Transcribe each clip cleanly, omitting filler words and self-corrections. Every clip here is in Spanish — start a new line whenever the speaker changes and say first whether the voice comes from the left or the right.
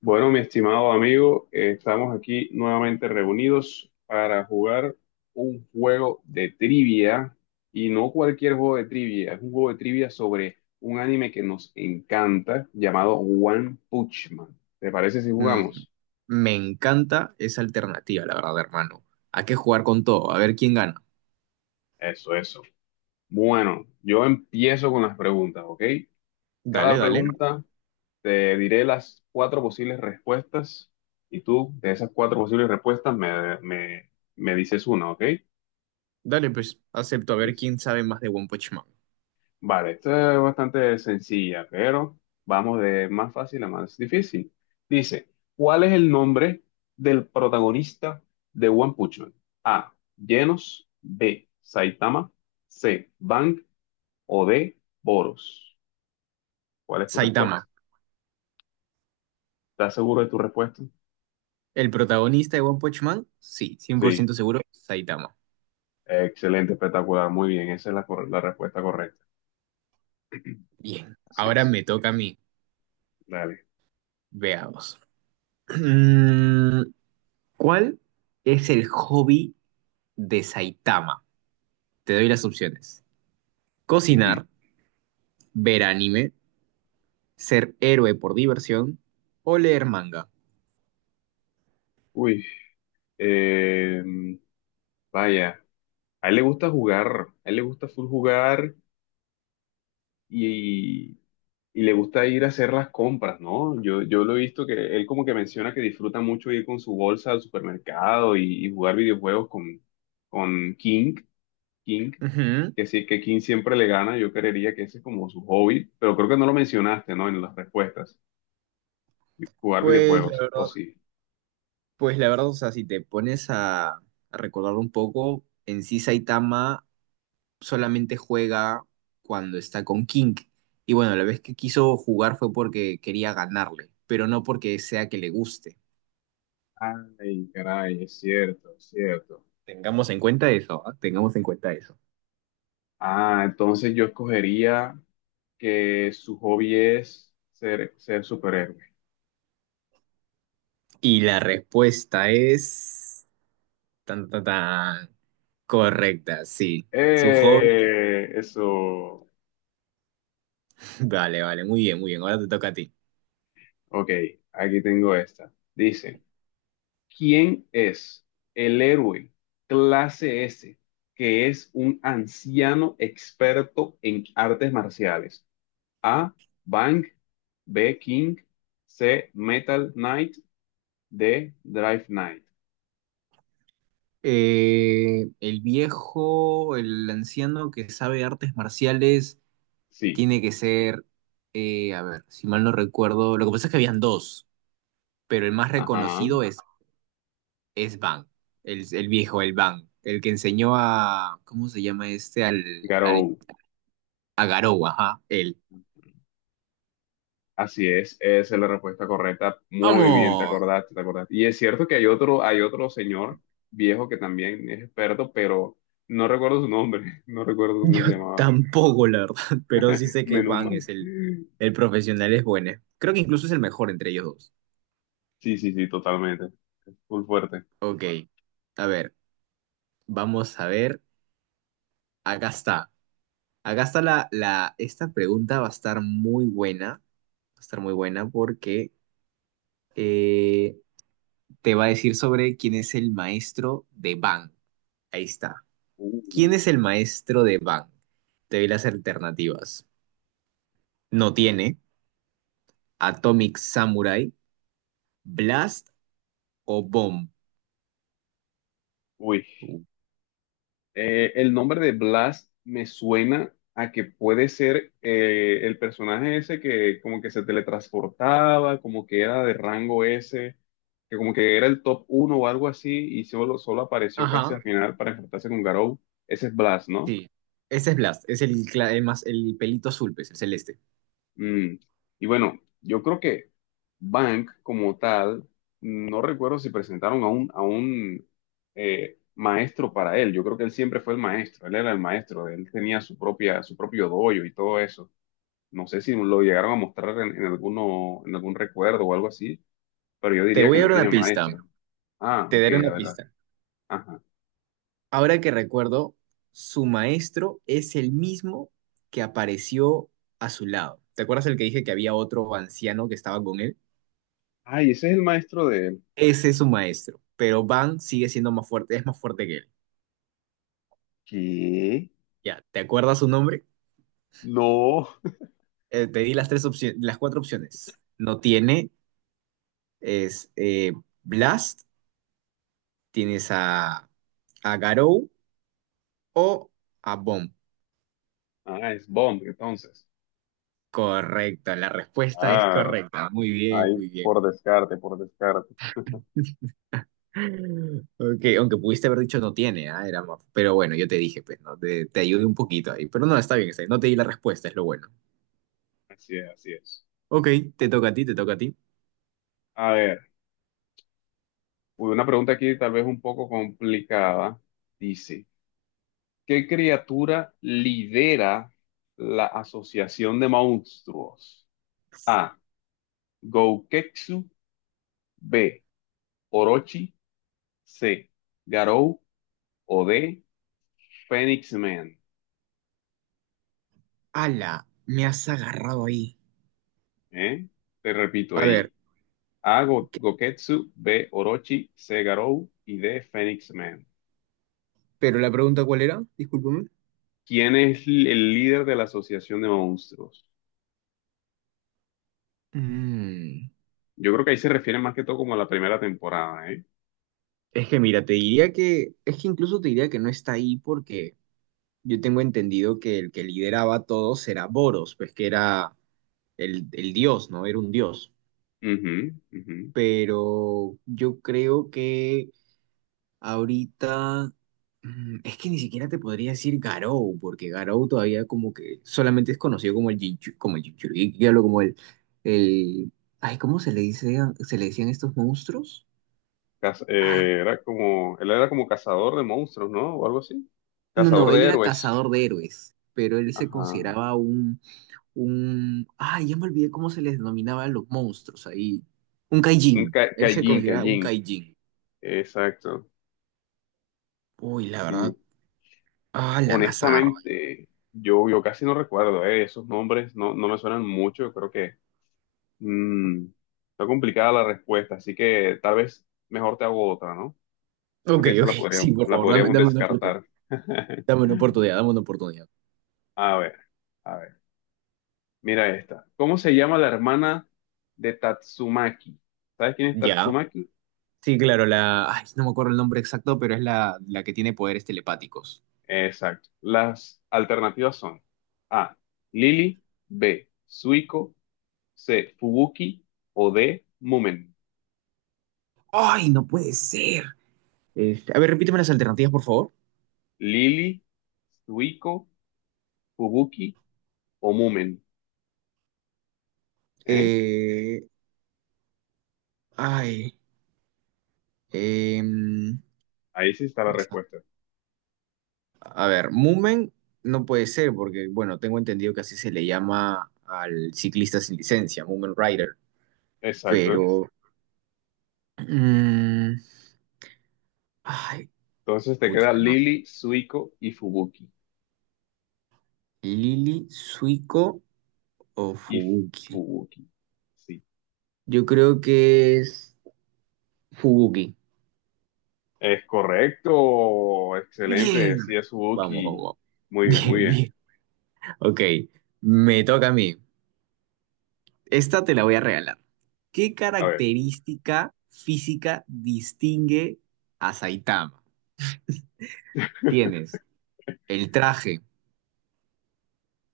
left: Bueno, mi estimado amigo, estamos aquí nuevamente reunidos para jugar un juego de trivia y no cualquier juego de trivia, es un juego de trivia sobre un anime que nos encanta llamado One Punch Man. ¿Te parece si
right: Mm,
left: jugamos?
right: me encanta esa alternativa, la verdad, hermano. ¿A qué jugar con todo? A ver quién gana.
left: Eso, eso. Bueno, yo empiezo con las preguntas, ¿ok? Cada
right: Dale, dale.
left: pregunta te diré las cuatro posibles respuestas y tú de esas cuatro posibles respuestas me dices una, ¿ok?
right: Dale, pues acepto a ver
left: Listo.
right: quién sabe más de One Punch Man.
left: Vale, esta es bastante sencilla, pero vamos de más fácil a más difícil. Dice, ¿cuál es el nombre del protagonista de One Punch Man? A. Genos, B. Saitama, C. Bang o D. Boros. ¿Cuál es tu respuesta?
right: Saitama.
left: ¿Estás seguro de tu respuesta?
right: ¿El protagonista de One Punch Man? Sí, cien por
left: Sí,
right: ciento seguro, Saitama.
left: excelente, espectacular, muy bien, esa es la, cor- la respuesta correcta.
right: Bien,
left: Así
right: ahora
left: es,
right: me toca a mí.
left: dale.
right: Veamos. Mm, ¿Cuál es el hobby de Saitama? Te doy las opciones.
left: Ujú.
right: Cocinar, ver anime, ser héroe por diversión o leer manga.
left: Uy, eh, vaya, a él le gusta jugar, a él le gusta full jugar. y, y le gusta ir a hacer las compras, ¿no? Yo lo he visto que él como que menciona que disfruta mucho ir con su bolsa al supermercado y jugar videojuegos con King, King,
right: Ujú.
left: que sí, que King siempre le gana, yo creería que ese es como su hobby, pero creo que no lo mencionaste, ¿no? En las respuestas, jugar
right: Pues la
left: videojuegos, o
right: verdad,
left: sí.
right: pues la verdad, o sea, si te pones a recordar un poco, en sí Saitama solamente juega cuando está con King. Y bueno, la vez que quiso jugar fue porque quería ganarle, pero no porque sea que le guste.
left: Ay, caray, es cierto, es cierto.
right: Tengamos en cuenta eso, ¿ah? Tengamos en cuenta eso.
left: Ah, entonces yo escogería que su hobby es ser superhéroe.
right: Y la respuesta es tan tan tan correcta, sí. Su hobby.
left: Eso.
right: Vale, vale, muy bien, muy bien. Ahora te toca a ti.
left: Ok, aquí tengo esta. Dice, ¿quién es el héroe clase S que es un anciano experto en artes marciales? A, Bang, B, King, C, Metal Knight, D, Drive Knight.
right: El viejo, el anciano que sabe artes marciales,
left: Sí,
right: tiene que ser, a ver, si mal no recuerdo, lo que pasa es que habían dos, pero el más
left: ajá,
right: reconocido es Bang, el viejo, el Bang, el que enseñó a, ¿cómo se llama este? Al, al,
left: Garou.
right: a Garou, ajá, él.
left: Así es, esa es la respuesta correcta. Muy bien, te
right: ¡Vamos!
left: acordaste, te acordaste. Y es cierto que hay otro señor viejo que también es experto, pero no recuerdo su nombre, no recuerdo cómo
right: Yo
left: se llamaba.
right: tampoco, la verdad, pero sí sé que
left: Menos
right: Bang
left: mal.
right: es
left: Sí,
right: el profesional, es bueno. Creo que incluso es el mejor entre ellos dos.
left: sí, sí, totalmente. Es muy fuerte.
right: Ok, a ver, vamos a ver. Acá está. Acá está la esta pregunta va a estar muy buena. Va a estar muy buena porque eh, te va a decir sobre quién es el maestro de Bang. Ahí está. ¿Quién
left: Uh,
right: es el maestro de Bang? Te doy las alternativas. No tiene, Atomic Samurai, Blast o Bomb.
left: uy.
right: Uh,
left: El nombre de Blas me suena a que puede ser el personaje ese que como que se teletransportaba, como que era de rango S, que como que era el top uno o algo así y solo apareció casi
right: Ajá,
left: al final para enfrentarse con Garou. Ese es Blas, ¿no?
right: sí. Ese es Blast, es el más, el pelito azul, pues, el celeste.
left: Mm, y bueno, yo creo que Bank como tal, no recuerdo si presentaron a a un maestro para él. Yo creo que él siempre fue el maestro, él era el maestro, él tenía su propia, su propio dojo y todo eso. No sé si lo llegaron a mostrar en alguno, en algún recuerdo o algo así, pero yo
right: Te
left: diría que
right: voy a
left: no
right: dar una sí,
left: tiene
right: pista.
left: maestro. Ah,
right: Te
left: ok,
right: daré
left: a
right: una
left: ver,
right: pista.
left: ajá.
right: Ahora que recuerdo, su maestro es el mismo que apareció a su lado. ¿Te acuerdas el que dije que había otro anciano que estaba con él?
left: Ay, ese es el maestro de él.
right: Ese es su maestro, pero Van sigue siendo más fuerte, es más fuerte que él.
left: ¿Qué?
right: Ya, ¿te acuerdas su nombre?
left: No.
right: Te di las tres opciones, las cuatro opciones. No tiene, es Blast, tienes a Garou o a Bomb.
left: Ah, es Bond, entonces.
right: Correcto, la respuesta es
left: Claro,
right: correcta. Muy bien,
left: ahí
right: muy bien.
left: por descarte, por descarte.
right: Ok, aunque pudiste haber dicho no tiene, ah, era más- pero bueno, yo te dije, pues, ¿no? Te ayudé un poquito ahí, pero no, está bien, no te di la respuesta, es lo bueno.
left: Así es, así es.
right: Ok, te toca a ti, te toca a ti.
left: A ver, una pregunta aquí tal vez un poco complicada. Dice, ¿qué criatura lidera la Asociación de Monstruos? A. Gouketsu. B. Orochi. C. Garou. O D. Phoenix Man.
right: ¡Hala! Me has agarrado ahí.
left: ¿Eh? Te repito
right: A ver,
left: ahí. A. Go-
right: ¿qué-
left: Goketsu. B. Orochi. C. Garou. Y D. Phoenix Man.
right: pero la pregunta ¿cuál era? Discúlpame.
left: ¿Quién es l- el líder de la Asociación de Monstruos?
right: Mm,
left: Yo creo que ahí se refiere más que todo como a la primera temporada, ¿eh?
right: es que mira, te diría que, es que incluso te diría que no está ahí porque yo tengo entendido que el que lideraba todo era Boros, pues que era el dios, ¿no? Era un dios.
left: Ujú, ujú.
right: Pero yo creo que... Ahorita, es que ni siquiera te podría decir Garou, porque Garou todavía como que solamente es conocido como el Jinchu, como el Jinchuriki, hablo como el, ay, ¿cómo se le dice, a- se le decían estos monstruos?
left: Caz-
right: Ay,
left: era como, él era como cazador de monstruos, ¿no? O algo así.
right: no, no,
left: Cazador
right: él
left: de
right: era
left: héroes.
right: cazador de héroes, pero él se
left: Ajá.
right: consideraba ay, ya me olvidé cómo se les denominaba a los monstruos ahí, un
left: Un
right: Kaijin,
left: ca-
right: él se
left: Callín,
right: consideraba un
left: Callín.
right: Kaijin.
left: Exacto.
right: Uy, la verdad,
left: Sí.
right: ah, la me has agarrado.
left: Honestamente, yo casi no recuerdo, ¿eh? Esos nombres no me suenan mucho. Yo creo que mm, está complicada la respuesta, así que tal vez mejor te hago otra, ¿no?
right: Ok,
left: Porque esa
right: ok, sí, por
left: la
right: favor, dame,
left: podríamos
right: dame una oportunidad.
left: descartar.
right: Dame una oportunidad, dame una oportunidad.
left: A ver, a ver. Mira esta. ¿Cómo se llama la hermana de Tatsumaki? ¿Sabes quién es
right: Ya.
left: Tatsumaki?
right: Sí, claro, la. Ay, no me acuerdo el nombre exacto, pero es la que tiene poderes telepáticos.
left: Exacto. Las alternativas son A. Lily. B. Suiko. C. Fubuki. O D. Mumen.
right: ¡Ay, no puede ser! Este, a ver, repíteme las alternativas, por favor.
left: Lily, Suiko, Fubuki o Mumen. ¿Eh?
right: Eh, ay. em,
left: Ahí sí está la respuesta.
right: a ver, Moomin no puede ser, porque, bueno, tengo entendido que así se le llama al ciclista sin licencia, Moomin Rider.
left: Exacto.
right: Pero. mm, ay,
left: Entonces te queda
right: pucha, no.
left: Lily, Suiko y Fubuki.
right: Lili, Suiko o
left: Y
right: Fubuki.
left: Fubuki. Sí.
right: Yo creo que es Fubuki.
left: Es correcto, excelente,
right: Bien.
left: sí es
right: Vamos,
left: Suzuki.
right: vamos.
left: Muy bien, muy
right: Bien,
left: bien.
right: bien. Ok, me toca a mí. Esta te la voy a regalar. ¿Qué
left: A ver.
right: característica física distingue a Saitama? Tienes el traje,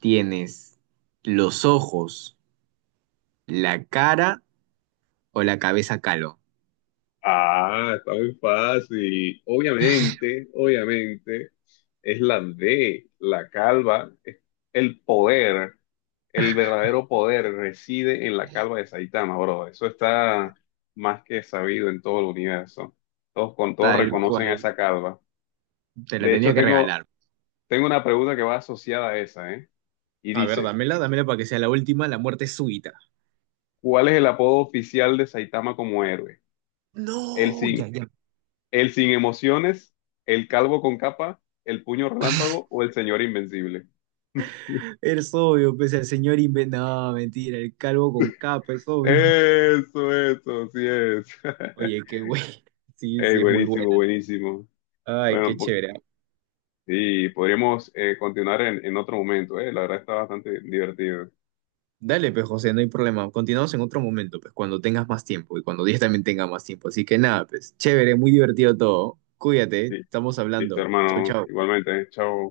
right: tienes los ojos, la cara o la cabeza calo.
left: Ah, está muy fácil. Obviamente, obviamente, es la D, la calva. Es el poder, el verdadero poder reside en la calva de Saitama, bro. Eso está más que sabido en todo el universo. Todos
right: Tal bueno,
left: reconocen a
right: cual,
left: esa calva.
right: te la
left: De
right: tenía
left: hecho,
right: que regalar.
left: tengo una pregunta que va asociada a esa, ¿eh? Y
right: A ver,
left: dice...
right: dámela, dámela para que sea la última, la muerte súbita.
left: ¿Cuál es el apodo oficial de Saitama como héroe? ¿El
right: No, ya,
left: sin,
right: ya.
left: el sin emociones, el calvo con capa, el puño relámpago o el señor invencible?
right: Es obvio, pues el señor inventa. No, mentira, el calvo con capa, es obvio.
left: Eso, sí es.
right: Oye, qué güey. Sí,
left: Ey,
right: sí, es muy
left: buenísimo,
right: buena, ¿no?
left: buenísimo.
right: Ay, qué
left: Bueno, po-
right: chévere.
left: sí, podríamos continuar en otro momento, eh. La verdad está bastante divertido.
right: Dale, pues, José, no hay problema. Continuamos en otro momento, pues, cuando tengas más tiempo y cuando Díaz también tenga más tiempo. Así que nada, pues, chévere, muy divertido todo. Cuídate,
left: Sí,
right: estamos
left: listo,
right: hablando. Chau,
left: hermano.
right: chau.
left: Igualmente, eh. Chao.